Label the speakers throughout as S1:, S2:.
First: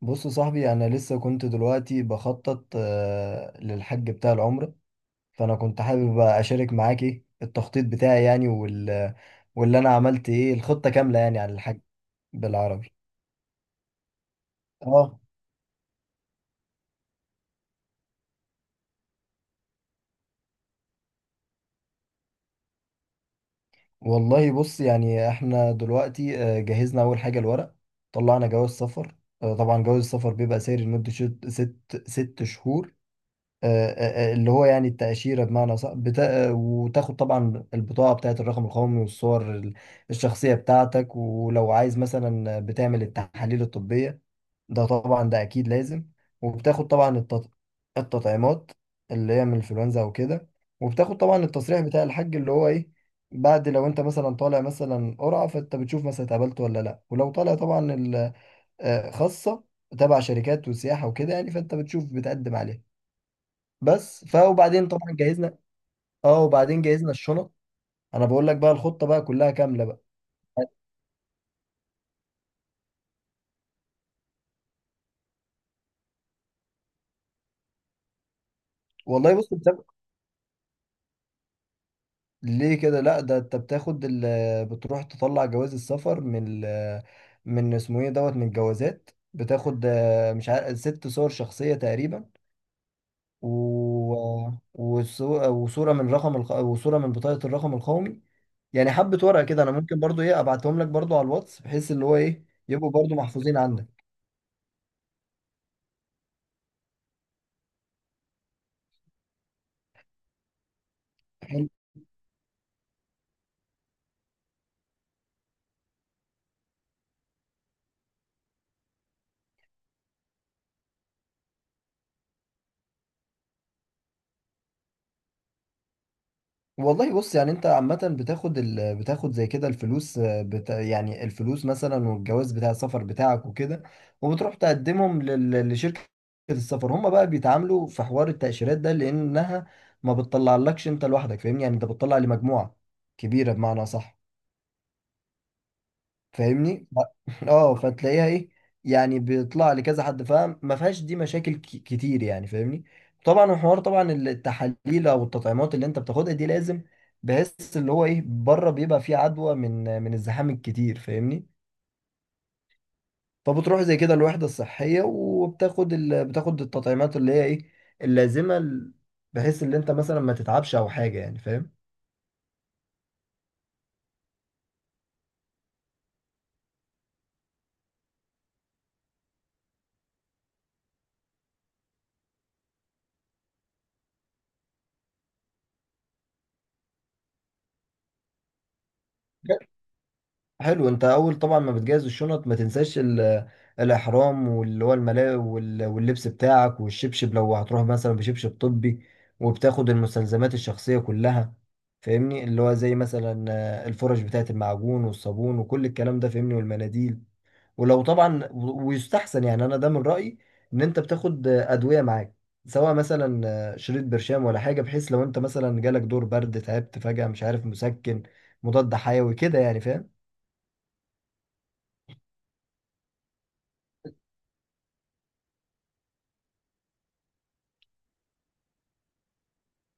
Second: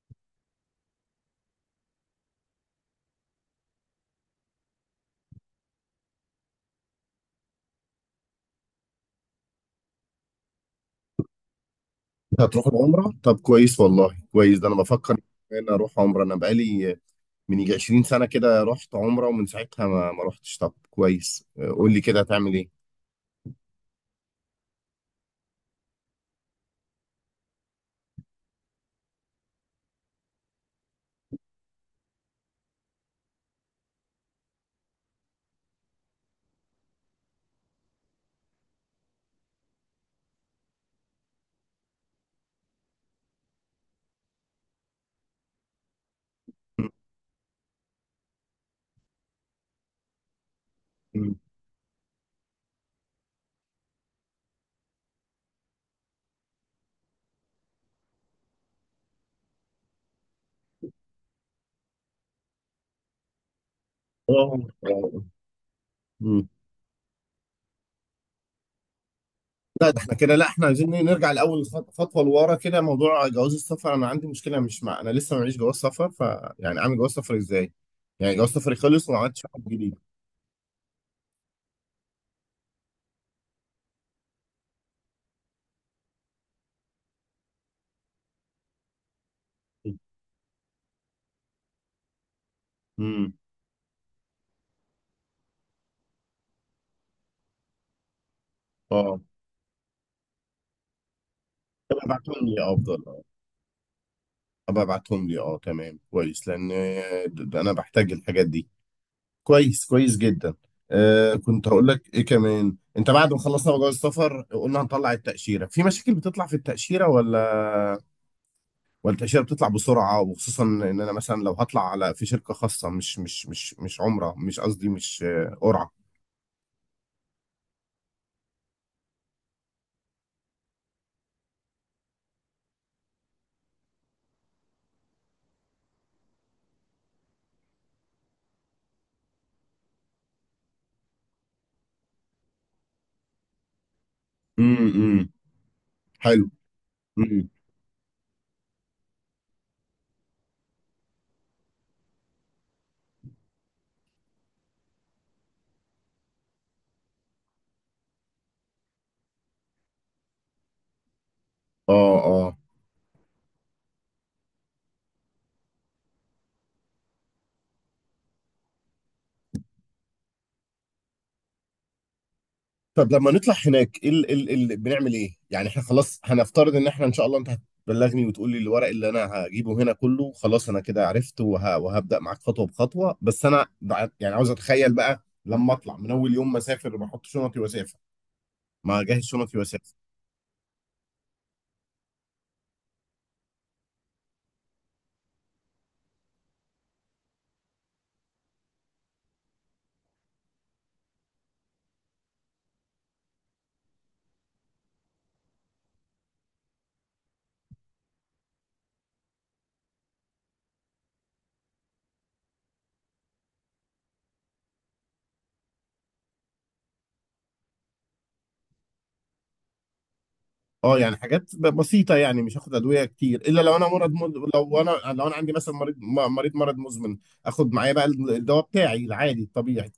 S1: بص يا صاحبي، انا لسه كنت دلوقتي بخطط، للحج بتاع العمرة. فانا كنت حابب بقى اشارك معاك ايه التخطيط بتاعي، يعني واللي انا عملت، ايه، الخطة كاملة يعني عن الحج
S2: هتروح
S1: بالعربي.
S2: العمرة؟ طب كويس والله، كويس. ده انا بفكر
S1: اه،
S2: ان انا اروح عمرة. انا بقالي من يجي 20 سنة كده رحت عمرة، ومن ساعتها ما رحتش. طب كويس، قول لي كده، هتعمل ايه؟
S1: والله بص، يعني احنا دلوقتي، جهزنا اول حاجة الورق. طلعنا جواز سفر. طبعا جواز السفر بيبقى ساري لمدة ست شهور. اللي هو يعني التأشيرة بمعنى صح. وتاخد طبعا البطاقة بتاعة الرقم القومي، والصور الشخصية بتاعتك. ولو عايز، مثلا بتعمل التحاليل الطبية، ده طبعا ده أكيد لازم. وبتاخد طبعا التطعيمات اللي هي من الإنفلونزا أو كده. وبتاخد
S2: مم.
S1: طبعا التصريح بتاع الحج اللي هو إيه، بعد لو أنت مثلا طالع مثلا قرعة، فأنت بتشوف مثلا اتقبلت ولا لأ. ولو طالع طبعا خاصة تبع شركات وسياحة وكده، يعني فأنت بتشوف بتقدم عليها. بس
S2: اه.
S1: وبعدين طبعا
S2: آه.
S1: جهزنا، اه،
S2: مم.
S1: وبعدين جهزنا الشنط. انا بقول لك بقى الخطه بقى كلها كامله
S2: لا، ده
S1: بقى.
S2: احنا كده. لا، احنا عايزين إيه، نرجع لاول خطوه لورا كده. موضوع جواز السفر، انا عندي مشكله، مش مع، انا لسه معيش جواز سفر، ف يعني اعمل جواز سفر ازاي؟ يعني جواز سفري خلص وما
S1: والله
S2: عملتش
S1: بص
S2: واحد
S1: انت،
S2: جديد.
S1: ليه كده؟ لا، ده انت بتروح تطلع جواز السفر من من اسمه ايه دوت من الجوازات. بتاخد، مش عارف، ست صور شخصيه تقريبا،
S2: امم.
S1: و... وصوره من وصوره من بطاقه الرقم القومي. يعني حبه
S2: اه،
S1: ورقه كده. انا ممكن برضو، ايه، ابعتهم لك برضو على الواتس، بحيث
S2: طب
S1: اللي هو ايه،
S2: ابعتهم لي،
S1: يبقوا
S2: افضل.
S1: برضو
S2: اه،
S1: محفوظين عندك.
S2: ابقى ابعتهم لي، اه تمام كويس. لان ده انا بحتاج الحاجات دي. كويس كويس جدا. كنت هقول لك ايه كمان، انت بعد ما خلصنا جواز السفر قلنا هنطلع التاشيره، في مشاكل بتطلع في التاشيره ولا؟ والتأشيرة بتطلع بسرعة، وخصوصا إن أنا مثلا لو هطلع على، في شركة خاصة، مش عمرة، مش قصدي، مش قرعة.
S1: والله بص، يعني انت عامة بتاخد زي كده الفلوس، يعني الفلوس مثلا، والجواز بتاع السفر بتاعك وكده. وبتروح تقدمهم لشركة السفر. هم بقى بيتعاملوا في حوار التأشيرات ده، لأنها ما بتطلعلكش انت لوحدك، فاهمني؟ يعني انت بتطلع لمجموعة كبيرة بمعنى صح.
S2: امم. حلو.
S1: فاهمني؟
S2: مم.
S1: اه، فتلاقيها، ايه، يعني بيطلع لكذا حد، فاهم؟ ما فيهاش دي مشاكل كتير يعني، فاهمني؟ طبعا الحوار، طبعا التحاليل او التطعيمات اللي انت بتاخدها دي لازم، بحيث اللي هو ايه، بره بيبقى فيه عدوى من الزحام الكتير، فاهمني؟
S2: اه اه.
S1: فبتروح زي كده الوحدة الصحية، وبتاخد بتاخد التطعيمات اللي هي ايه، اللازمة، بحيث ان انت مثلا ما تتعبش او حاجة، يعني فاهم؟
S2: طب لما نطلع هناك، ايه ال ال ال بنعمل ايه؟ يعني احنا خلاص هنفترض ان احنا ان شاء الله انت هتبلغني وتقول لي الورق اللي انا هجيبه هنا كله، خلاص انا كده عرفت وهبدأ معاك خطوة بخطوة. بس انا يعني عاوز اتخيل بقى لما اطلع، من اول يوم ما اسافر بحط شنطي واسافر، ما اجهز شنطي واسافر.
S1: حلو. انت اول طبعا ما بتجهز الشنط، ما تنساش الاحرام، واللي هو الملاء واللبس بتاعك، والشبشب لو هتروح مثلا بشبشب طبي. وبتاخد المستلزمات الشخصية كلها، فاهمني؟ اللي هو زي مثلا، الفرش بتاعة المعجون والصابون وكل الكلام ده، فاهمني، والمناديل. ولو طبعا ويستحسن يعني، انا ده من رأيي، ان انت بتاخد، ادوية معاك، سواء مثلا، شريط برشام ولا حاجة، بحيث لو انت مثلا جالك دور برد، تعبت فجأة، مش عارف، مسكن، مضاد حيوي كده يعني، فاهم؟
S2: اه، يعني حاجات بسيطه، يعني مش هاخد ادويه كتير، الا لو انا لو انا عندي مثلا مريض مرض مزمن، اخد معايا بقى الدواء بتاعي العادي الطبيعي.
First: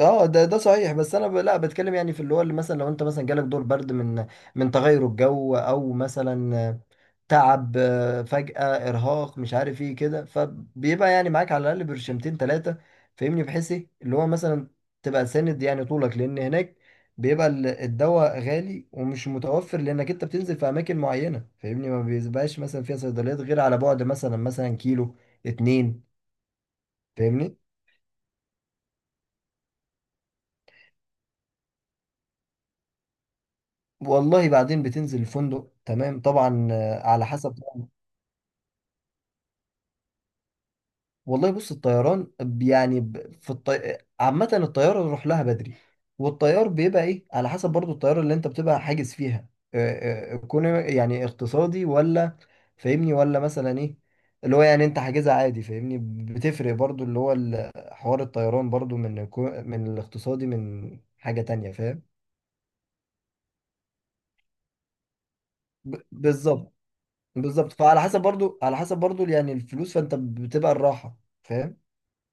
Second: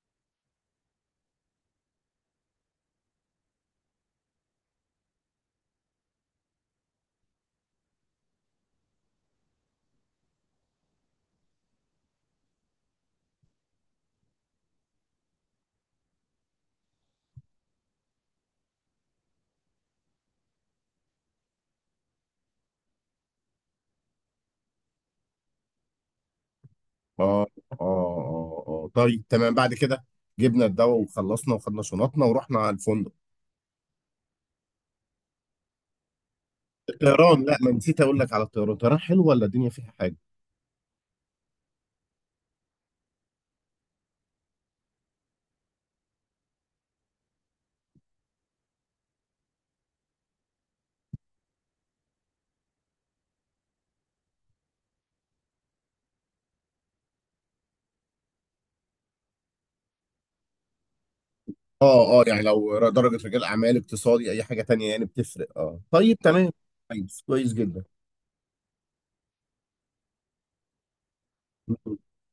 S1: اه، ده ده صحيح. بس انا لا، بتكلم يعني في اللي هو، اللي مثلا لو انت مثلا جالك دور برد من، من تغير الجو، او مثلا تعب، فجأة، ارهاق، مش عارف ايه كده. فبيبقى يعني معاك على الاقل برشمتين ثلاثة، فاهمني؟ بحيث ايه، اللي هو مثلا تبقى ساند يعني طولك، لان هناك بيبقى الدواء غالي ومش متوفر، لانك انت بتنزل في اماكن معينة، فاهمني؟ ما بيبقاش مثلا فيها صيدليات غير على بعد، مثلا مثلا، كيلو اتنين،
S2: اه
S1: فاهمني؟
S2: اه اه اه، طيب تمام. بعد كده جبنا الدواء وخلصنا وخدنا شنطنا ورحنا على الفندق.
S1: والله بعدين بتنزل الفندق، تمام؟ طبعا، على
S2: الطيران،
S1: حسب
S2: لا، ما
S1: طبعا.
S2: نسيت اقول لك على الطيران. الطيران حلو ولا الدنيا فيها حاجه؟
S1: والله بص، الطيران، يعني عامة الطيارة نروح لها بدري. والطيار بيبقى ايه على حسب، برضو الطيارة اللي انت بتبقى حاجز فيها، كون يعني اقتصادي، ولا، فاهمني؟ ولا مثلا ايه، اللي هو يعني انت حاجزها عادي، فاهمني؟ بتفرق برضو اللي هو حوار الطيران، برضو من من الاقتصادي، من حاجة تانية، فاهم؟
S2: اه اه، يعني لو درجه رجال اعمال، اقتصادي، اي حاجه تانية، يعني بتفرق. اه طيب تمام.
S1: بالظبط.
S2: كويس كويس
S1: بالظبط.
S2: جدا.
S1: فعلى حسب برضو، على حسب برضو يعني الفلوس، فانت بتبقى الراحة،
S2: م-
S1: فاهم؟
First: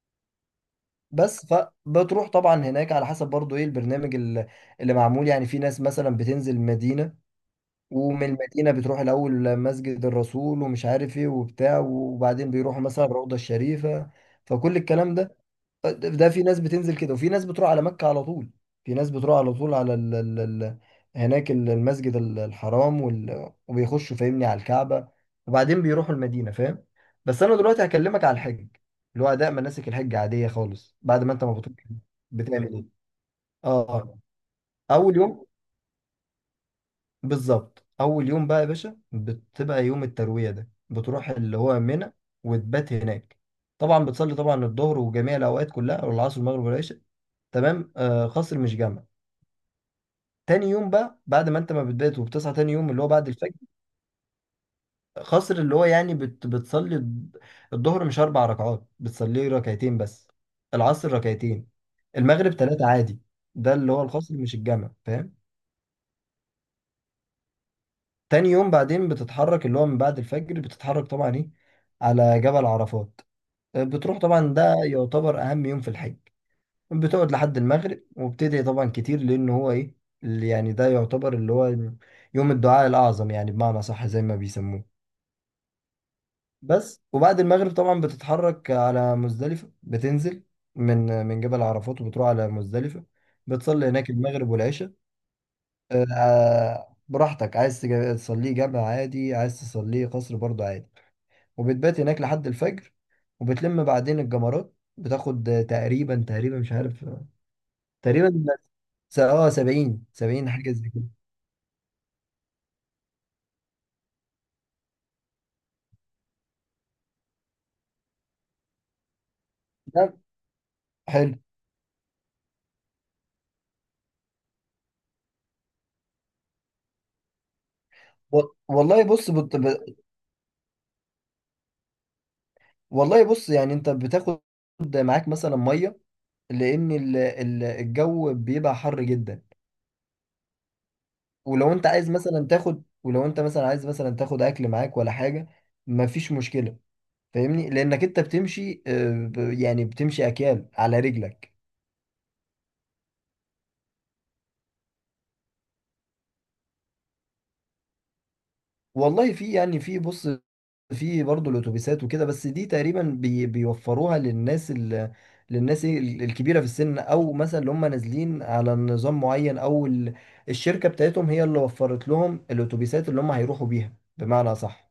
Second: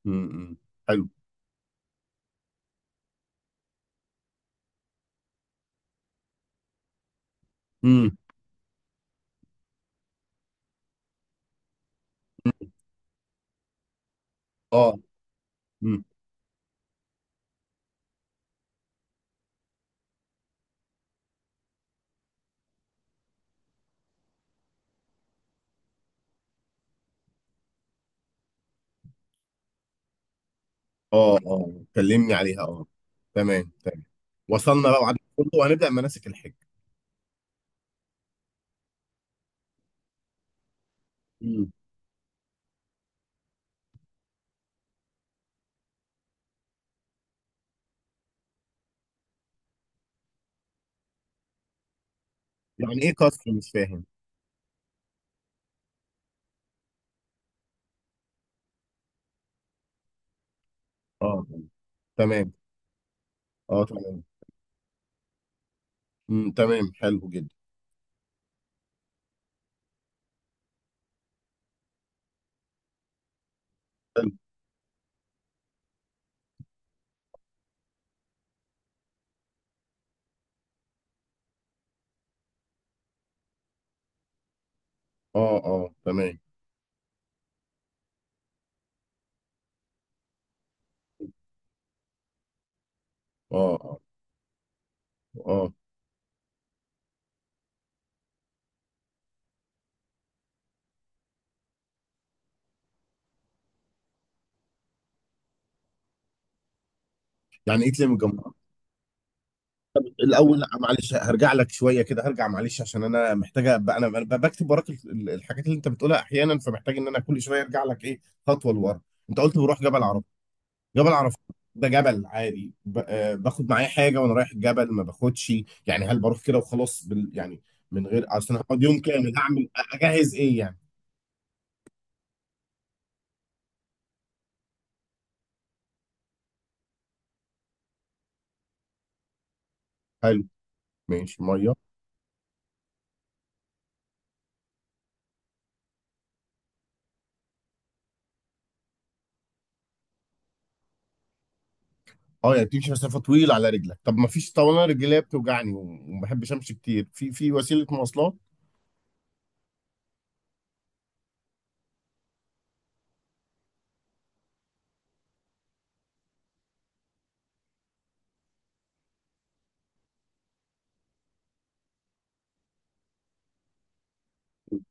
S2: م- م. حلو.
S1: بس فبتروح طبعا هناك على حسب برضو ايه البرنامج اللي معمول. يعني في ناس مثلا بتنزل مدينة،
S2: امم.
S1: ومن المدينة بتروح الأول مسجد الرسول، ومش عارف ايه وبتاع، وبعدين بيروحوا مثلا الروضة الشريفة، فكل
S2: اه
S1: الكلام ده. ده في ناس بتنزل كده، وفي ناس بتروح على مكة على طول. في ناس بتروح على طول على ال هناك، المسجد الحرام، وبيخشوا فاهمني على الكعبة، وبعدين بيروحوا المدينة، فاهم؟ بس أنا دلوقتي هكلمك على الحج، اللي هو أداء مناسك الحج عادية خالص، بعد ما
S2: اه
S1: أنت ما
S2: اه
S1: بتروح
S2: كلمني عليها،
S1: بتعمل
S2: اه.
S1: إيه؟
S2: تمام
S1: آه،
S2: تمام.
S1: آه.
S2: وصلنا بقى
S1: أول
S2: وعدنا
S1: يوم،
S2: كله، وهنبدأ مناسك الحج.
S1: بالظبط، أول يوم بقى يا باشا بتبقى يوم التروية، ده بتروح اللي
S2: مم.
S1: هو منى، وتبات هناك. طبعا بتصلي طبعا الظهر وجميع الأوقات كلها، والعصر والمغرب والعشاء. تمام. آه، خصر مش جمع. تاني يوم بقى، بعد ما انت ما بتبات، وبتصحى تاني يوم
S2: يعني
S1: اللي هو
S2: ايه
S1: بعد
S2: قصر؟
S1: الفجر.
S2: مش فاهم.
S1: خصر اللي هو يعني بتصلي الظهر مش اربع ركعات، بتصلي ركعتين بس، العصر
S2: اه
S1: ركعتين، المغرب
S2: تمام.
S1: ثلاثة عادي. ده
S2: اه
S1: اللي هو
S2: تمام.
S1: الخصر مش الجمع، فاهم؟
S2: مم. تمام حلو جدا.
S1: تاني يوم بعدين بتتحرك، اللي هو من بعد الفجر بتتحرك طبعا، ايه، على جبل عرفات. بتروح طبعا، ده يعتبر اهم يوم في الحج. بتقعد لحد المغرب، وبتدعي طبعا كتير، لان هو ايه، اللي يعني ده يعتبر اللي هو يوم الدعاء الاعظم يعني، بمعنى صح زي ما بيسموه.
S2: اه اه تمام.
S1: بس. وبعد المغرب طبعا بتتحرك على مزدلفة. بتنزل من جبل عرفات، وبتروح على مزدلفة.
S2: اه
S1: بتصلي
S2: اه
S1: هناك المغرب والعشاء.
S2: اه،
S1: براحتك، عايز تصليه جامع عادي، عايز تصليه قصر برضه عادي. وبتبات هناك لحد الفجر. وبتلم بعدين الجمرات، بتاخد تقريبا، تقريبا مش عارف
S2: يعني ايه تلم
S1: تقريبا
S2: الجمهور؟
S1: س- اه 70 70
S2: الاول، لا
S1: حاجه زي كده.
S2: معلش، هرجع لك شويه كده، هرجع معلش عشان انا محتاجه، ابقى، أنا بكتب وراك الحاجات اللي انت بتقولها احيانا، فمحتاج ان انا كل شويه ارجع لك ايه، خطوه لورا. انت قلت بروح
S1: ده
S2: جبل
S1: حلو.
S2: عرفات. ده جبل عادي باخد معايا حاجه وانا رايح الجبل ما باخدش؟ يعني هل بروح كده وخلاص، بال يعني، من غير،
S1: و-
S2: اصل أنا هقعد يوم
S1: والله بص
S2: كامل،
S1: بت... ب...
S2: هعمل اجهز ايه يعني؟
S1: والله بص، يعني انت بتاخد معاك مثلا ميه، لان الجو بيبقى حر جدا.
S2: حلو. ماشي
S1: ولو
S2: ميه.
S1: انت عايز مثلا تاخد، ولو انت مثلا عايز مثلا تاخد اكل معاك ولا حاجه، مفيش مشكله، فاهمني؟ لانك انت بتمشي، يعني بتمشي اكيال على رجلك.
S2: اه، يعني بتمشي مسافه طويله على رجلك. طب ما فيش، طب انا رجليا بتوجعني وما بحبش امشي كتير، في وسيله مواصلات؟
S1: والله في، يعني في، بص، في برضه الاتوبيسات وكده، بس دي تقريبا بيوفروها للناس للناس إيه، الكبيره في السن، او مثلا اللي هم نازلين على نظام معين، او الشركه بتاعتهم هي اللي وفرت لهم الاتوبيسات اللي هم هيروحوا بيها، بمعنى صح،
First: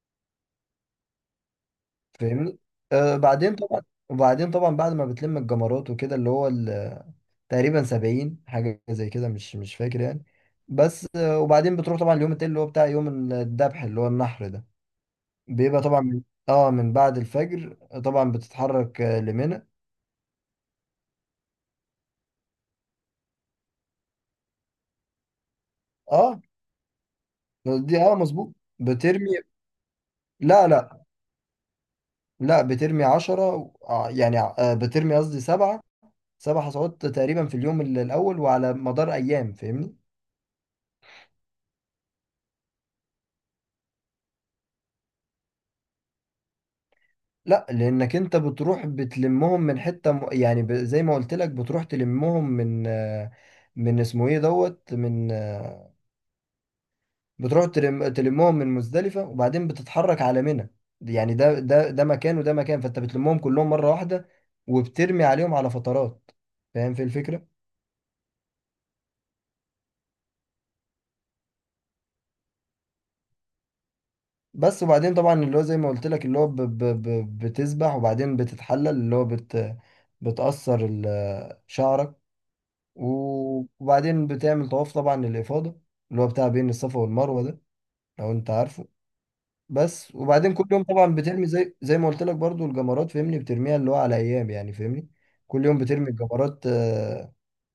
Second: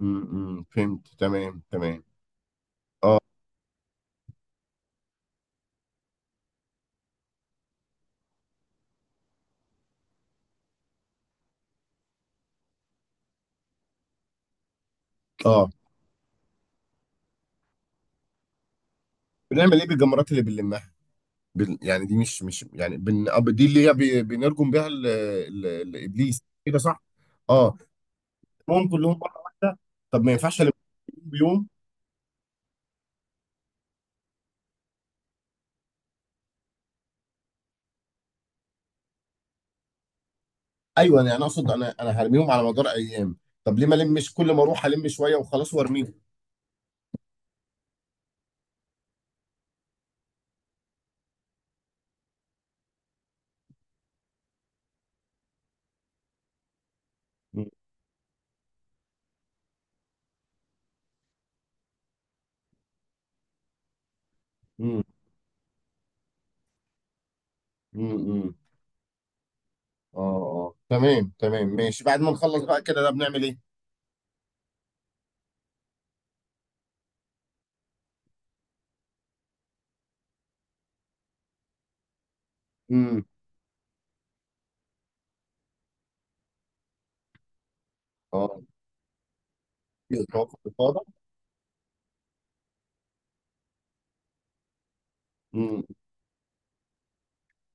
S2: فهمت، تمام تمام.
S1: فاهمني؟ آه،
S2: اه
S1: بعدين طبعا. وبعدين طبعا بعد ما بتلم الجمرات وكده، اللي هو تقريبا 70 حاجه زي كده، مش فاكر يعني. بس، آه، وبعدين بتروح طبعا اليوم التاني اللي هو بتاع يوم الذبح اللي هو النحر ده.
S2: اه.
S1: بيبقى طبعا من، اه، من بعد الفجر. طبعا بتتحرك، لمنى.
S2: بنعمل ايه بالجمرات اللي بنلمها؟ يعني دي مش يعني دي اللي هي بنرجم بيها
S1: اه،
S2: الابليس، كده صح؟ اه.
S1: دي اه مظبوط،
S2: هم كلهم
S1: بترمي.
S2: مره واحده؟ طب ما ينفعش
S1: لا
S2: الم
S1: لا
S2: بيوم؟
S1: لا بترمي عشرة، بترمي، قصدي، سبعة. سبع حصوات تقريبا في اليوم الأول، وعلى مدار أيام، فاهمني؟
S2: ايوه، انا يعني اقصد، انا هرميهم على مدار ايام. طب ليه ما المش كل ما اروح الم شويه وخلاص وارميهم؟
S1: لا، لأنك أنت بتروح بتلمهم من حتة يعني زي ما قلت لك، بتروح تلمهم من، من اسمه إيه دوت، من،
S2: مم.
S1: تلمهم من مزدلفة، وبعدين بتتحرك على منى. يعني ده مكان، وده مكان، فانت بتلمهم كلهم مرة واحدة،
S2: مم.
S1: وبترمي عليهم على فترات. فاهم في الفكرة؟
S2: مم. اه اه تمام تمام ماشي. بعد ما نخلص بقى كده، ده بنعمل ايه؟
S1: بس. وبعدين طبعا اللي هو زي ما قلت لك، اللي هو بتسبح، وبعدين بتتحلل اللي هو بتأثر شعرك.
S2: امم.
S1: وبعدين بتعمل طواف طبعا للإفاضة، اللي هو بتاع بين الصفا والمروة ده، لو انت
S2: اه،
S1: عارفه. بس.
S2: طواف
S1: وبعدين كل يوم
S2: الافاضه.
S1: طبعا بترمي، زي ما قلت لك برضو، الجمرات، فاهمني؟ بترميها اللي هو على ايام يعني، فاهمني؟ كل يوم
S2: امم.
S1: بترمي الجمرات،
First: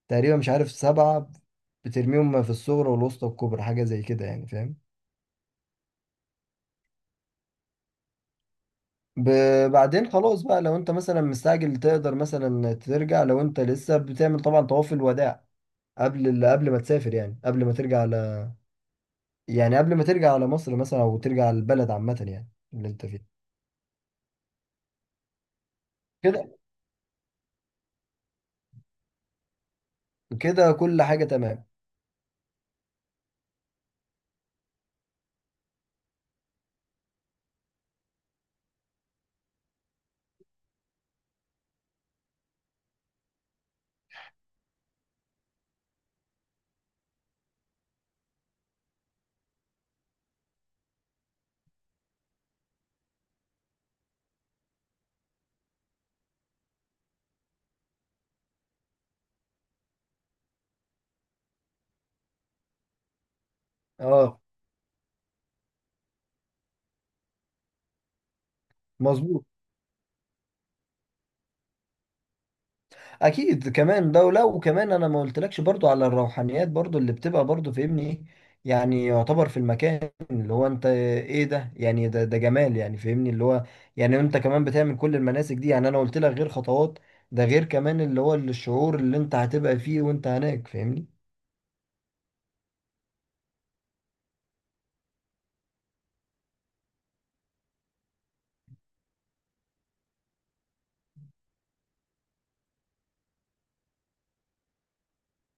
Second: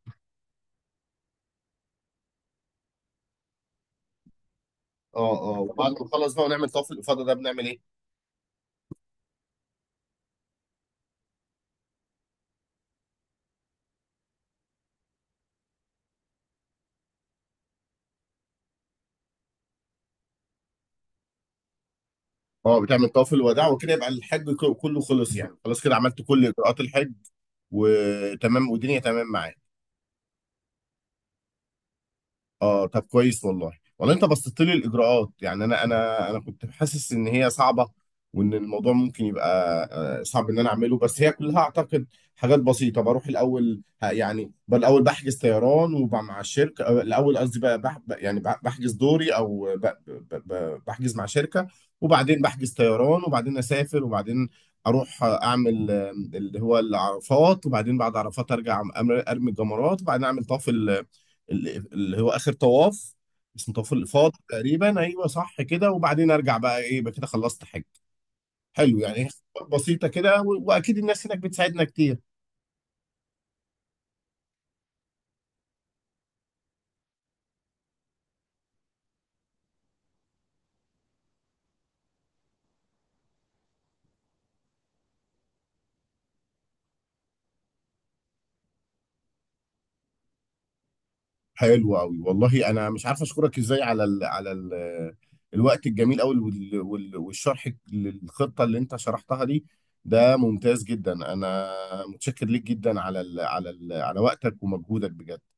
S1: تقريبا، مش عارف، سبعة. بترميهم في الصغرى والوسطى والكبرى، حاجة زي كده يعني، فاهم؟
S2: اه اه، وبعد ما نخلص بقى ونعمل طواف الافاضه ده بنعمل ايه؟
S1: بعدين خلاص بقى، لو انت مثلا مستعجل تقدر مثلا ترجع، لو انت لسه بتعمل طبعا طواف الوداع قبل قبل ما تسافر، يعني قبل ما ترجع على، يعني قبل ما ترجع على مصر مثلا، او ترجع على البلد عامة يعني،
S2: اه،
S1: اللي انت
S2: بتعمل
S1: فيه
S2: طواف الوداع وكده، يبقى الحج كله خلص. يعني خلاص كده عملت كل
S1: كده.
S2: اجراءات الحج. وتمام والدنيا تمام معاك.
S1: كده كل حاجة تمام.
S2: اه طب كويس والله. والله انت بسطت لي الاجراءات، يعني انا كنت حاسس ان هي صعبه، وان الموضوع ممكن يبقى صعب ان انا اعمله. بس هي كلها اعتقد حاجات بسيطه. بروح الاول يعني بالاول بحجز طيران وبقى مع الشركه، الاول قصدي بقى، بح ب- يعني بح- بحجز دوري او بحجز مع شركه، وبعدين بحجز طيران، وبعدين اسافر، وبعدين اروح اعمل اللي هو العرفات، وبعدين بعد عرفات ارجع ارمي الجمرات، وبعدين اعمل طواف اللي هو اخر طواف، اسمه طواف الافاضه
S1: اه،
S2: تقريبا، ايوه صح كده. وبعدين ارجع بقى، ايه يبقى كده خلصت حج. حلو، يعني هي
S1: مظبوط.
S2: خطوات بسيطه كده، واكيد الناس هناك بتساعدنا كتير.
S1: اكيد، كمان دولة. وكمان انا ما قلتلكش برضو على الروحانيات برضو اللي بتبقى برضو، فاهمني؟ ايه يعني، يعتبر في المكان اللي هو انت ايه ده، يعني ده جمال يعني، فاهمني؟ اللي هو، يعني انت كمان بتعمل كل المناسك دي، يعني انا قلت لك غير خطوات، ده غير كمان اللي هو الشعور اللي انت هتبقى فيه وانت هناك، فاهمني؟
S2: حلو قوي والله، انا مش عارف اشكرك ازاي على ال على ال الوقت الجميل قوي والشرح للخطه اللي انت شرحتها دي. ده ممتاز جدا. انا متشكر ليك جدا على ال على ال على وقتك ومجهودك بجد.